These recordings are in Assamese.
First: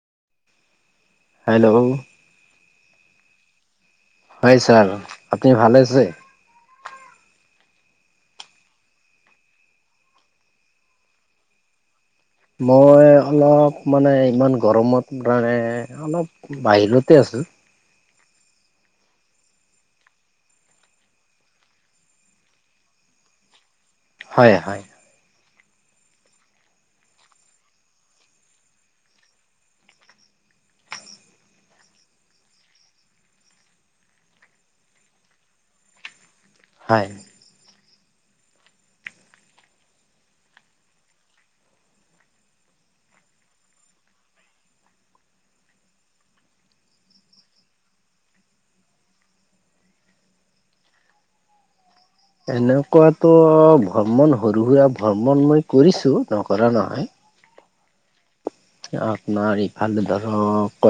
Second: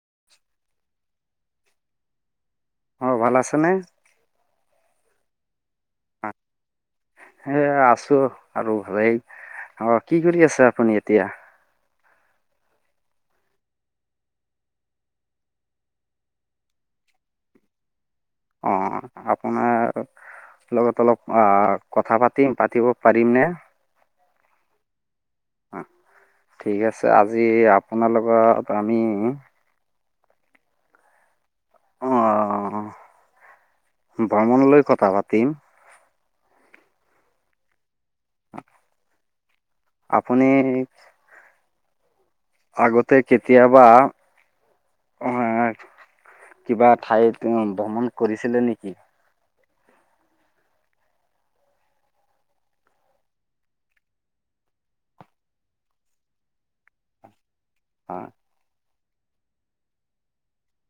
[inaudible] হেল্ল' অ', ভাল আছেনে? হয়, ছাৰ, আপনি ভালে আছে? এ আছোঁ আৰু ভালেই, অ, কি কৰি আছা আপুনি এতিয়া? মই অলপ মানে ইমান গৰমত মানে, অলপ বাহিৰতে আ ছোঁ। অ', আপোনাৰ লগত অলপ আহ কথা পাতিম, পাতিব পাৰিম নে? হয়, হয়, ঠিক আছে আজি আপোনাৰ লগত আমি আহ ভ্ৰমণলৈ কথা পাতিম হয়। আপুনি আগতে কেতিয়াবা আহ কিবা ঠাইত ভ্ৰমণ কৰিছিলে নেকি এনেকুৱাতো ভ্ৰমণ সৰু সুৰা ভ্ৰমণ মই কৰিছোঁ নকৰা নহয় হয় আপোনাৰ ইফালে ধৰক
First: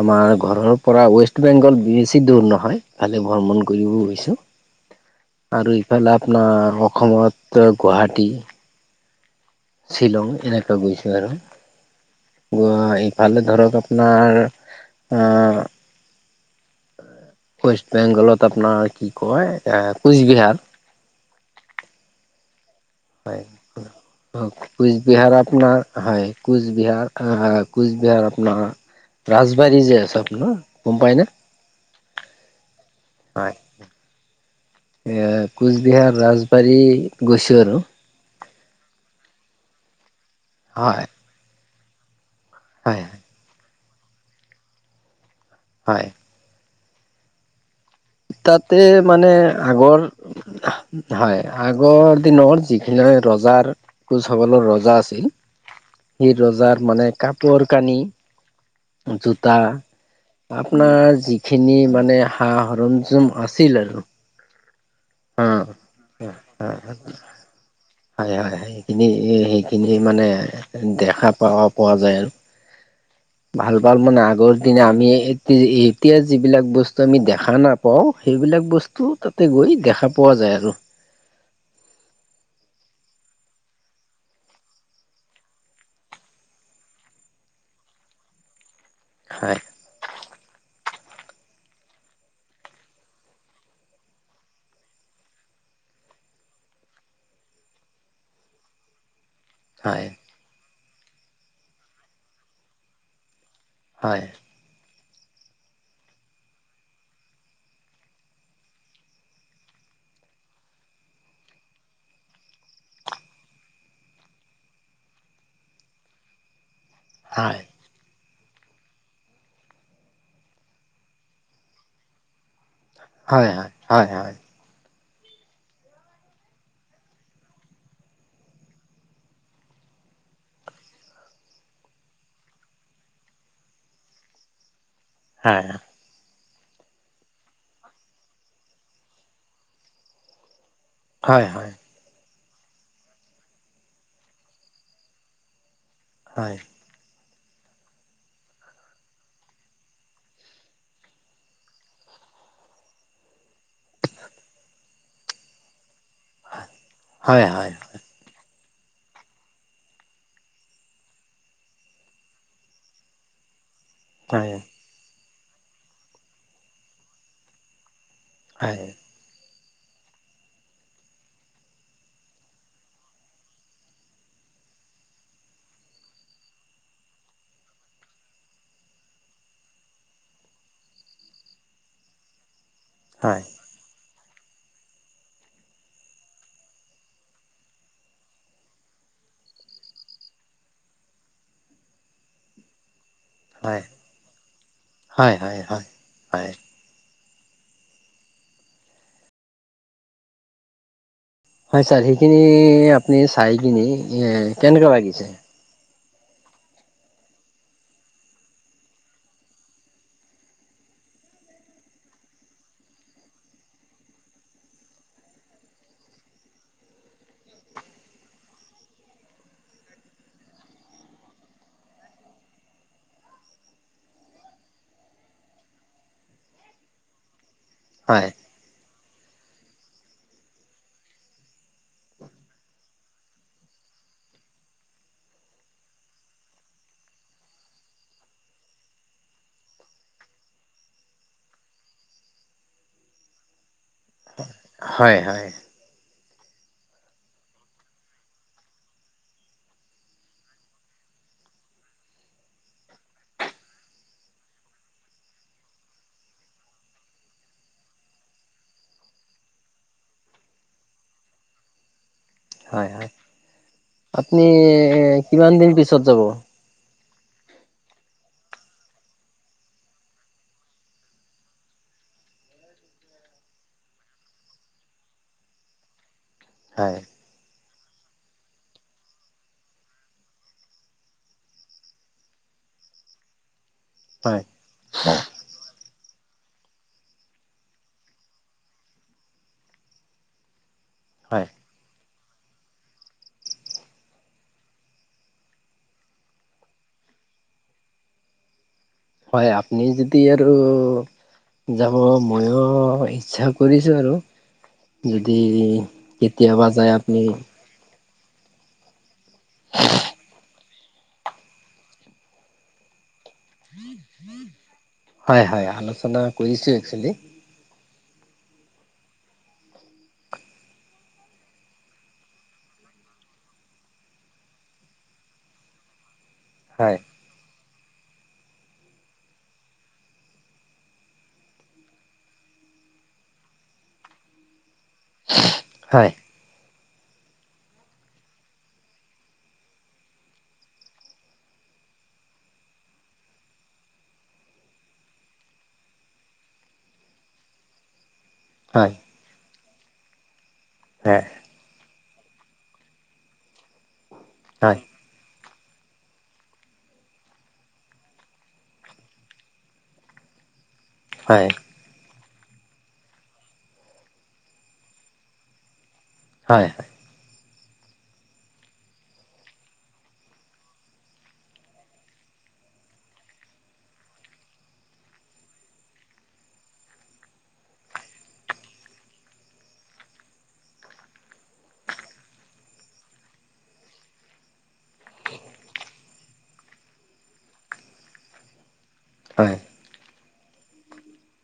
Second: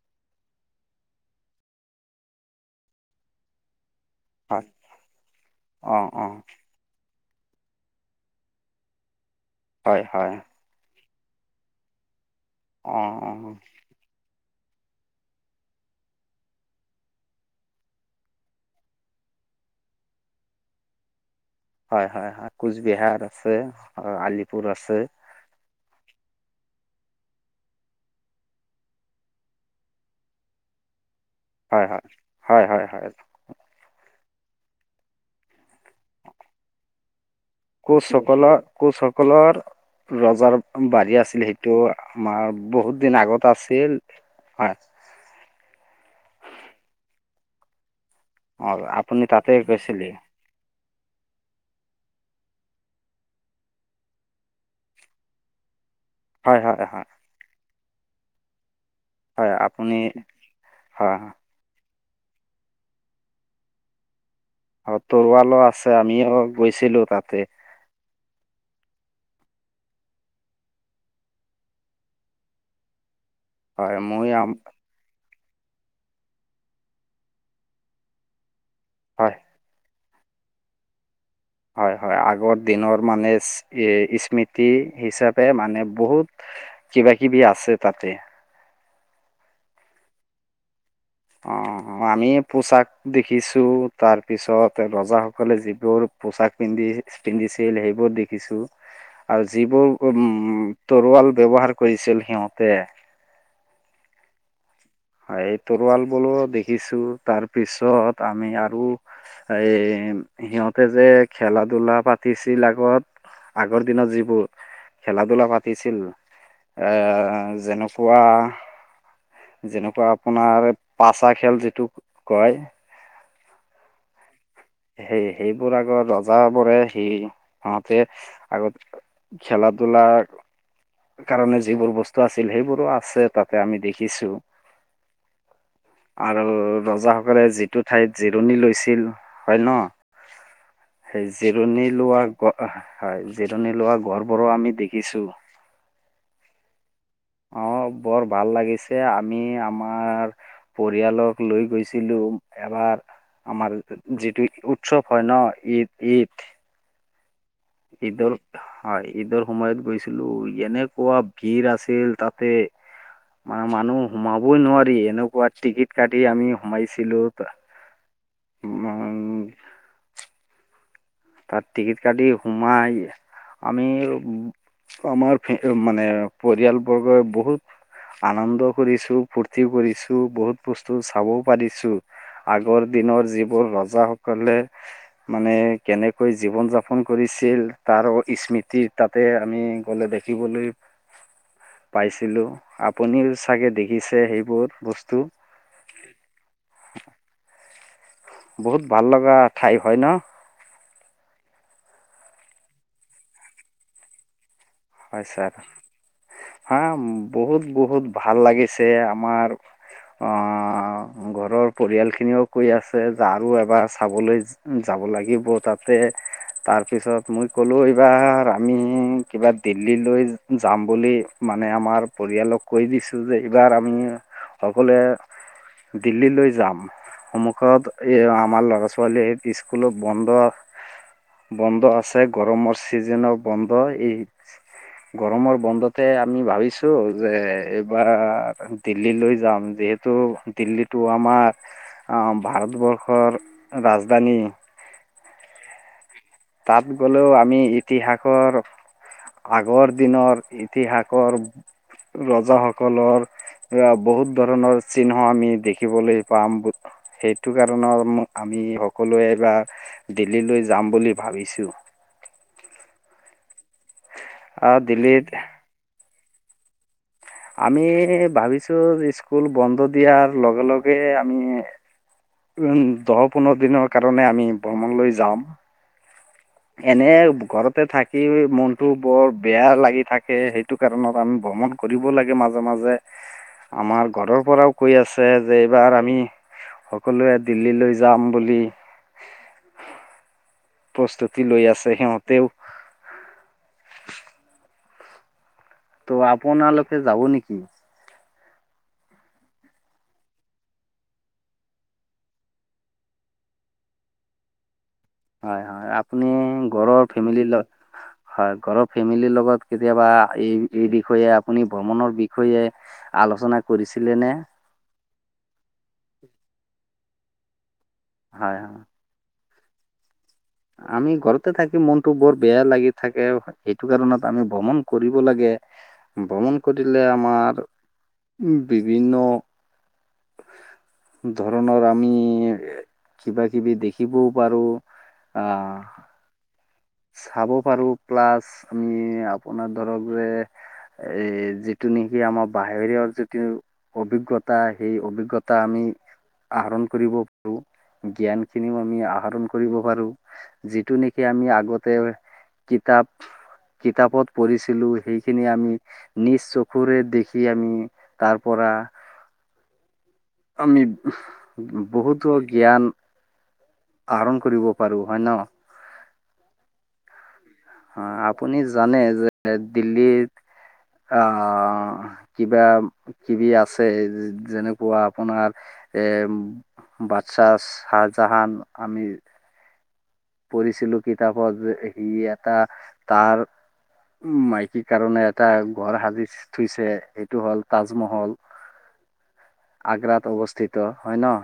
আমাৰ ঘৰৰ পৰা ৱেষ্ট বেংগল বেছি দূৰ নহয় ভালে ভ্ৰমণ কৰিবও হয় আৰু অ ইফালে অ আপোনাৰ অসমত গুৱাহাটী হয় শ্বিলং হয় এনেকুৱা গৈছো আৰু গ অ অ ইফালে ধৰক আপোনাৰ আহ ৱেষ্ট বেংগলত আপোনাৰ কি কয় এ কোচবিহাৰ হয়, হয়, হয় কোচবিহাৰ হয় আছে আলিপুৰ আছে কোচবিহাৰ আপোনাৰ হয় কোচবিহাৰ, কোচবিহাৰ আপোনাৰ ৰাজবাৰী যে আছে আপোনাৰ গম পায়নে হয়, হয়, হয়, হয়, হয় এ কোচবিহাৰ ৰাজবাৰী গৈছো আৰু কোচসকলৰ কোচসকলৰ ৰজাৰ হয় বাৰী আছিল সেইটো আমাৰ বহুত হয়। দিন আগত আছিল হয় হয় অ তাতে আপুনি মানে তাতে আগৰ গৈছিলে হয়, আগৰ দিনৰত যিখিনি ৰজাৰ কোচসকলৰ ৰজা আছিল [unintelligible] সি ৰজাৰ হয় হয় মানে কাপোৰ কানি হয় জোতা আপুনি আপোনাৰ হয় যিখিনি মানে সা সৰ আছিল আৰু আৰু তৰুৱালো আছে আমিও গৈছিলো তাতে খিন সেইখিনি মানে দেখা প পোৱা যায় আৰু ভাল হয় পাল মানে মই আগৰ আম- দিনা আমি এতিয়া যিবিলাক বস্তু আমি দেখা নাপ পাওঁ সেইবিলাক বস্তু হয় তাতে গৈ দেখা পোৱা যায় আৰু হয়, হয় আগৰ দিনৰ মানে স্মৃতি হিচাপে মানে বহুত কিবা কিবি আছে তাতে হয়। অ', আমি পোচাক দেখিছো তাৰ পিছত ৰজাসকলে যিবোৰ পোছাক পিন্ধি পিন্ধিছিল সেইবোৰ দেখিছোঁ আৰু যিবোৰ হয় উম তৰোৱাল ব্যৱহাৰ কৰিছিল সিহঁতে হয় এই তৰোৱাল বোলো দেখিছো তাৰপিছত আমি আৰু এ সিহঁতে যে খেলা ধূলা পাতিছিল আগত আগৰ দিনত যিবোৰ খেলা ধূলা পাতিছিল হয় যেনেকুৱা যেনেকুৱা আপোনাৰ পাচা খেল যিটো কয় হয়, হয়, হয়, হয় সেই সেইবোৰ আগত ৰজ বোৰে সি সহতে আগত খেলা দু লাখ কাৰণে যিবোৰ বস্তু আছিল সেইবোৰো আছে তাতে আমি দেখিছো হ আৰু ৰজাসকলে যিটো ঠাইত জিৰণি লৈছিল হয় ন সেই হয় হয় জিৰণি লোৱা হয়, জিৰণি লোৱা গড়বোৰো আমি দেখিছোঁ। হয়। অহ' বৰ ভাল লাগিছে, আমি আমাৰ পৰিয়ালক লৈ গৈছিলোঁ। এবাৰ আমাৰ যিটো উৎসৱ হয় ন ঈদ। ঈদ, হয় হয় হয় ঈদৰ। হয় ঈদৰ সময়ত গৈছিলোঁ, এনেকুৱা ভিৰ আছিল তাতে। মা। মানুহ হয় হয় হয় হয় সোমাবই নোৱাৰি, এনেকুৱা টিকিট কাটি আমি সোমাইছিলো। হয়। তাত টিকিট কাটি সোমাই আমি আমাৰ, ফে মানে পৰিয়ালবৰ্গই বহুত আনন্দ কৰিছোঁ ফূৰ্তিও কৰিছোঁ বহুত বস্তু চাবও পাৰিছোঁ, আৰু আগৰ দিনৰ যিবোৰ ৰজাসকলে মানে কেনেকৈ জীৱন যাপন কৰিছিল, তাৰো স্মৃতি তাতে আমি গ'লে দেখিবলৈ পাইছিলোঁ। আ আপুনিয়ো চাগে দেখিছে সেইবোৰ বস্তু। হয় হয় হয় বহুত ভাল লগা ঠাই হয় ন। হয় ছাৰ সেইখিনি আপুনি চাই কিনে এ কেনেকা হয় লাগিছে। ছাৰ হা বহুত বহুত ভাল লাগিছে আমাৰ অহ' ঘৰৰ পৰিয়াল খিনিও কৈ আছে যে আৰু এবাৰ চাবলৈ যাব। লাগিব তাতে, তাৰপিছত মই ক'লো এইবাৰ আমি কিবা দিল্লী লৈ যাম বুলি মানে আমাৰ পৰিয়ালক কৈ দিছো যে এইবাৰ আমি সকলোৱে দিল্লী লৈ যাম। সন্মুখত এ হয় আমাৰ ল'ৰা-ছোৱালী কলেজ স্কুলো বন্ধ। বন্ধ আছে গৰমৰ চিজেনো বন্ধ এই গৰমৰ বন্ধতে আমি ভাবিছো, যে এইবাৰ দিল্লী লৈ যাম যিহেতু টো দিল্লীটো আমাৰ ভাৰতবৰ্ষৰ ৰাজধানী। হয় হয়। তাত গ'লেও আমি ইতিহাসৰ আগৰ দিনৰ ইতিহাসৰ ৰজাসকলৰ বহুত ধৰণৰ চিহ্ন আমি দেখিবলৈ পাম, সেইটো কাৰণত আমি আমি সকলোৱে এইবাৰ দিল্লীলৈ যাম বুলি ভাবিছোঁ। হয়, হয়। আপনি দিল্লীত কিমান দিন পিছত যাব। আমি ভাবিছো স্কুল বন্ধ দিয়াৰ লগে লগে আমি উম' দহ পোন্ধৰ দিনৰ কাৰণে আমি ভ্ৰমণলৈ যাম। হয়, এনে ঘৰত তে থাকি মনতটো বৰ বেয়া লাগি থাকে সেইটো কাৰণত আমি ভ্ৰমণ কৰিব লাগে মাজে মাজে। আমাৰ হয়, ঘৰৰ পৰাও কৈ আছে যে এইবাৰ আমি সকলোৱে দিল্লী লৈ যাম বুলি। প্ৰস্তুতি হয়। লৈ আছে সিহঁতেও ত' আপোনালোকে যাব নেকি? হয় আপনি যদি আৰু যাব ময়ো ইচ্ছা কৰিছো আৰু। যদি হয় হয় আপুনি কেতিয়াবা যায় ঘৰৰ আপুনি ফেমিলি হয় ঘৰৰ ফেমিলিৰ লগত কেতিয়াবা এই, এই বিষয়ে আপুনি ভ্ৰমণৰ বিষয়ে আলোচনা কৰিছিলেনে। হয়, হয়। আলোচনা কৰিছোঁ একচুৱেলি। হয়, হয়। আমি ঘৰতে থাকি মনটো বৰ বেয়া লাগি থাকে সেইটো কাৰণত আমি ভ্ৰমণ কৰিব লাগে। ভ্ৰমণ হয়, কৰিলে আমাৰ বিভিন্ন ধৰণৰ আমি কিবা কিবি দেখিবও পাৰো অ'। হয়, চাব পাৰো প্লাছ আমি আপোনাৰ ধৰক যে এ যিটো নেকি আমাৰ বাহিৰৰ যিটো অভিজ্ঞতা সেই অভিজ্ঞতা আমি আহৰণ কৰিব পাৰোঁ। জ্ঞান খিনিও হয়, আমি আহৰণ কৰিব পাৰো যিটো নেকি হয়, আমি আগত কিতাপ কিতাপত হয়, পঢ়িছিলো সেই খিনি আমি নিজ চকুৰে দেখি আমি তাৰ পৰা আমি হয়, হয়, বহুতো জ্ঞান আহৰণ কৰিব পাৰো হয় ন'। হয়। অ', আপুনি জানে যে, দিল্লীত আহ কিবা কিবি আছে যেনেকুৱা আপোনাৰ এ বাদছাহ সাহজাহান, আমি পঢ়িছিলোঁ কিতাপত যে সি এটা তাৰ মাইকী কাৰণে এটা ঘৰ সাজি থইছে এইটো হ'ল তাজমহল। হয়, হয়, আগ্ৰাত অৱস্থিত হয় ন'।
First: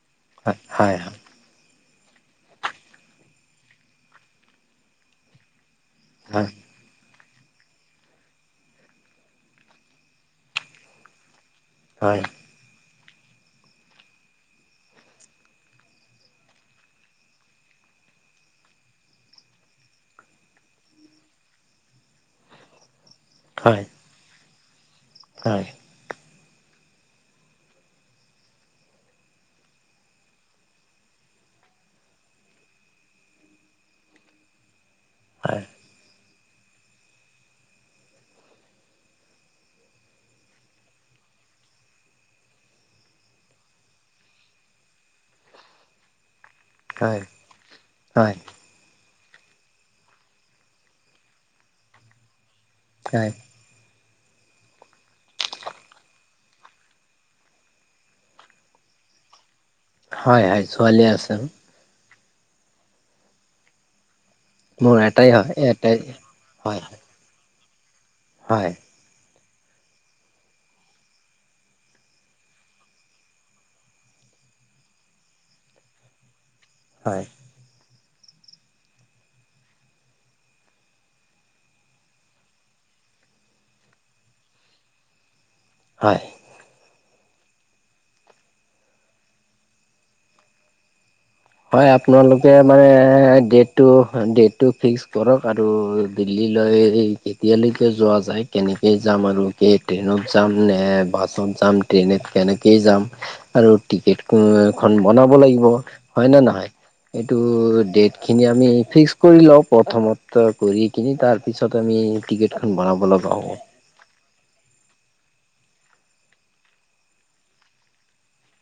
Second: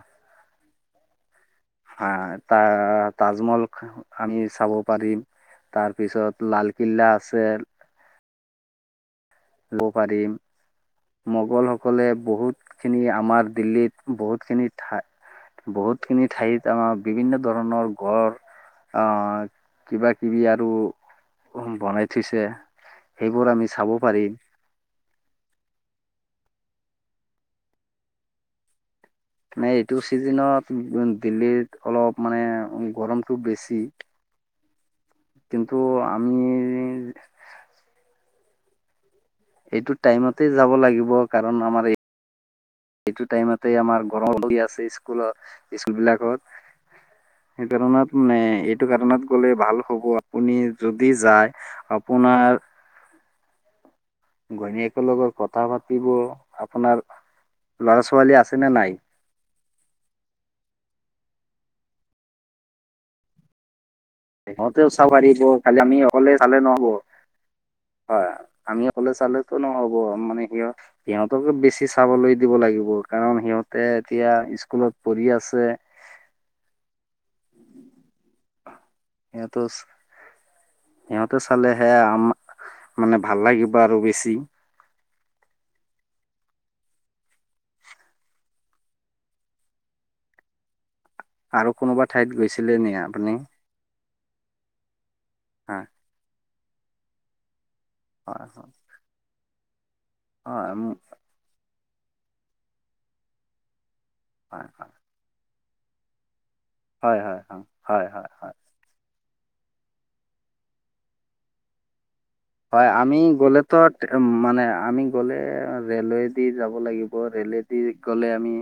হয় হয়। হ ত তাজমহল আমি চাব পাৰিম। তাৰপিছত লালকিল্লা আছে। লব পাৰিম মোগল সকলে হয়, বহুত খিনি আমাৰ দিল্লীত বহুত খিনি ঠাই বহুতখিনি ঠাইত আমাৰ বিভিন্ন ধৰণৰ গড় আহ কিবা কিবি আৰু বনাই থৈছে। সেইবোৰ আমি চাব পাৰিম। হয়। মে এইটো চিজনত উ দিল্লীত অলপ মানে গৰমটো বেছি কিন্তু আমি এইটো টাইমতে যাব লাগিব কাৰণ আমাৰ এইটো টাইমতে আমাৰ গৰম হৈ আছে স্কুলত স্কুল বিলাকত। সেইকাৰণত হয়, মানে এইটো কাৰণত গ'লে ভাল হ'ব আপুনি যদি যায় আপোনাৰ [unintelligible] ঘৈণীয়েকৰ লগত কথা পাতিব আপোনাৰ ল'ৰা ছোৱালী আছে নে নাই? হয় হয় ছোৱালী আছে আৰু। সিহঁতে উৎ মোৰ চাব এটাই পাৰিব হয় খালি এটাই আমি অকলে চালে হয়, নহ'ব। হয় আমি অকলে চালে টো নহ'ব মানে সিহঁত সিহঁতকো বেছি চাবলৈ দিব লাগিব কাৰণ সিহঁতে এতিয়া স্কুলত পঢ়ি আছে। হয়। ইয়াতো সিহঁতে চালেহে আম মানে ভাল লাগিব আৰু বেছি। হয়। আৰু হয় কোনোবা ঠাইত আপোনালোকে গৈছিলে মানে নি আপুনি? ডেতটো ডেতটো ফিক্স কৰক আৰু। হয় লয় কেতিয়ালৈকে যোৱা যায় হয় কেনেকে যাম আৰু কে ট্ৰেইনত যাম হয় নে বাছত যাম ট্ৰেইনত কেনেকেই যাম আৰু টিকেটটো হয় এখন বনাব লাগিব হয় নে নহয়? হয় এইটো হয় হয় হয় ডেট হয় খিনি হয় আমি ফিক্স কৰি লওঁ প্ৰথমত কৰি কিনি তাৰপিছত আমি টিকেটখন হয় বনাব আমি লগা হ'ব গ'লে টো মানে আমি গ'লে ৰেলৱেদি যাব লাগিব, ৰে'লৱেদি গ'লে আমি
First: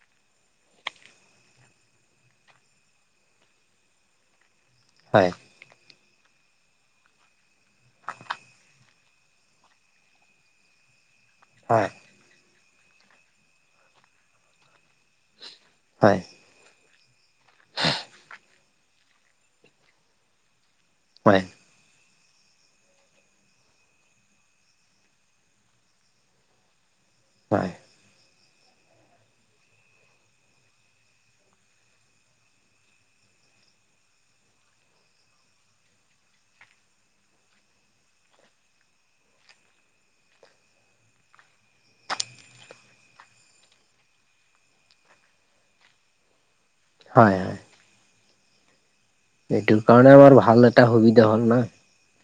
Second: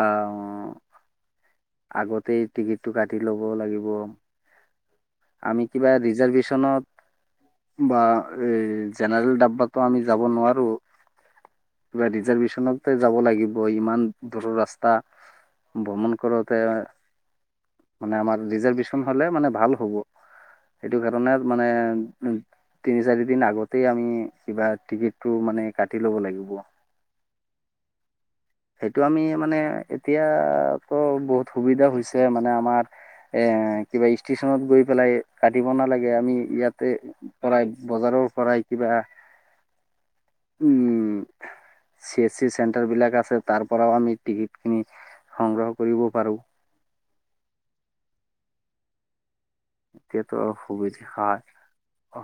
আ-অ', অ'। আগতেই টিকেটটো কাটি ল'ব লাগিব। হয় আমি কিবা ৰিজাৰ্ভেশ্যনত বা এই জেনেৰেল ডাবাটো আমি যাব নোৱাৰো। হয় কিবা ৰিজাৰ্ভেশ্যনতে যাব লাগিব ইমান দূৰৰ ৰাস্তা। ভ্ৰমণ হয় কৰোতে মানে আমাৰ ৰিজাৰ্ভেচন হ'লে মানে ভাল হ'ব। সেইটো কাৰণে হয় মানে তিনি চাৰি দিন আগতে আমি কিবা টিকেটটো মানে কাটি ল'ব লাগিব। হয়। সেইটো আমি মানে এতিয়াতো বহুত সুবিধা হৈছে মানে আমাৰ এ কিবা ষ্টেচনত গৈ পেলাই কাটিব নালাগে, আমি ইয়াতে পৰাই বজাৰৰ পৰাই কিবা উম্। চি-এছ-চি চেণ্টাৰ বিলাক আছে তাৰ পৰাওঁ আমি টিকেট কিনি সংগ্ৰহ কৰিব পাৰো। হয়, হয়। এইটোৰ কাৰণে এতিয়াতো আমাৰ ভাল এটা সুবিধা হয় হ'ল ন।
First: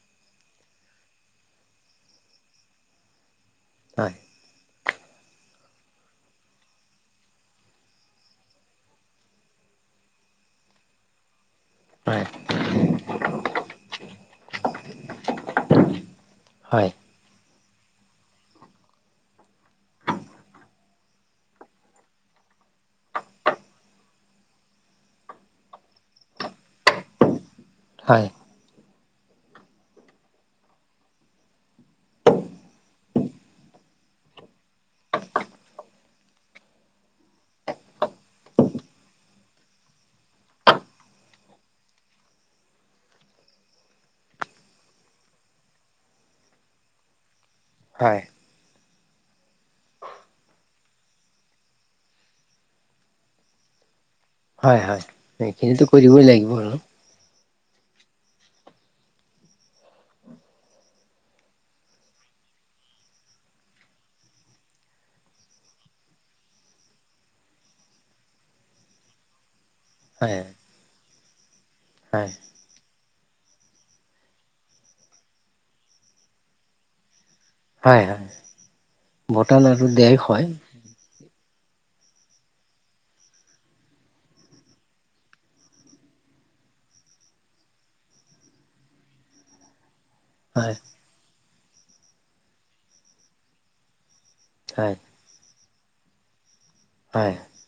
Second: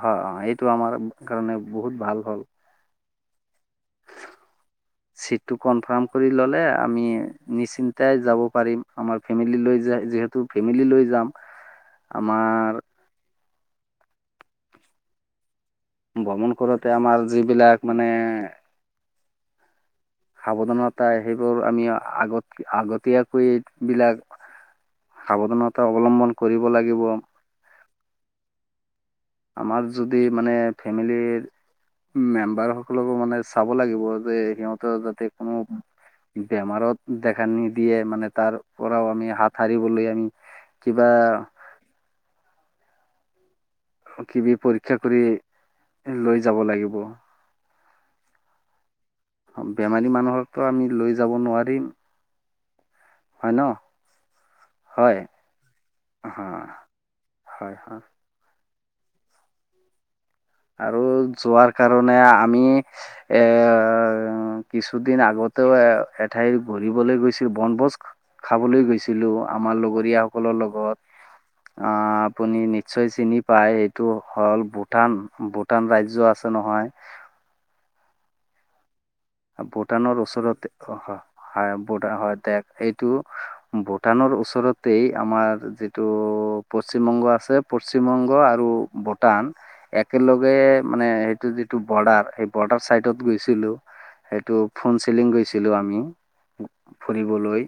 হয় অ' এইটো আমাৰ কাৰণে বহুত ভাল হ'ল। হয়। [inaudible] চিটটো কনফাৰ্ম কৰি ল'লে আমি নিশ্চিন্তাই যাব পাৰিম, আমাৰ ফেমিলি লৈ যায় যিহেতু ফেমিলি লৈ যাম। হয় আমাৰ ভ্ৰমণ কৰোতে হয় আমাৰ যিবিলাক মানে সাৱধানতা সেইবোৰ আমি আগত আগতীয়াকৈ এই বিলাক সাৱধানতা অৱলম্বন কৰিব লাগিব। হয়। আমাৰ যদি মানে ফেমিলিৰ মেম্বাৰ সকলকো মানে চাব লাগিব, যে সিহঁতৰ যাতে কোনো বেমাৰত দেখা নিদিয়ে মানে তাৰ পৰাওঁ আমি হাত সাৰিবলৈ আমি কিবা কিবি পৰীক্ষা কৰি লৈ যাব লাগিব। হয়। বেমাৰী মানুহকটো আমি লৈ যাব নোৱাৰিম। হয় ন। হয়, হয় সেইখিনিতো কৰিবই হা লাগিব আৰু। হয় হয় আৰু যোৱাৰ কাৰণে আমি এৰ কিছুদিন আগত টো এ এঠাইৰ ঘূৰিবলৈ গৈছো, বনভোজ খাবলৈ গৈছিলোঁ। আমাৰ হয় লগৰীয়াসকলৰ লগত। অ' হয় আপুনি নিশ্চয় চিনি পায় সেইটো হ'ল ভূটান। ভূটান ৰাজ্য আছে নহয় হয়, হয়। বটান আৰু দেশ ভূটানৰ হয় ওচৰতে অ' হয়। হয় ভূটান হয় দে, সেইটো ভূটানৰ ওচৰতেই আমাৰ যিটো পশ্চিমবংগ আছে, পশ্চিমবংগ আৰু ভূটান একেলগে হয় মানে সেইটো যিটো বৰ্ডাৰ, সেই বৰ্ডাৰ চাইডত গৈছিলোঁ। সেইটো ফোন হয় চেলিং গৈছিলোঁ আমি হয় ফুৰিবলৈ।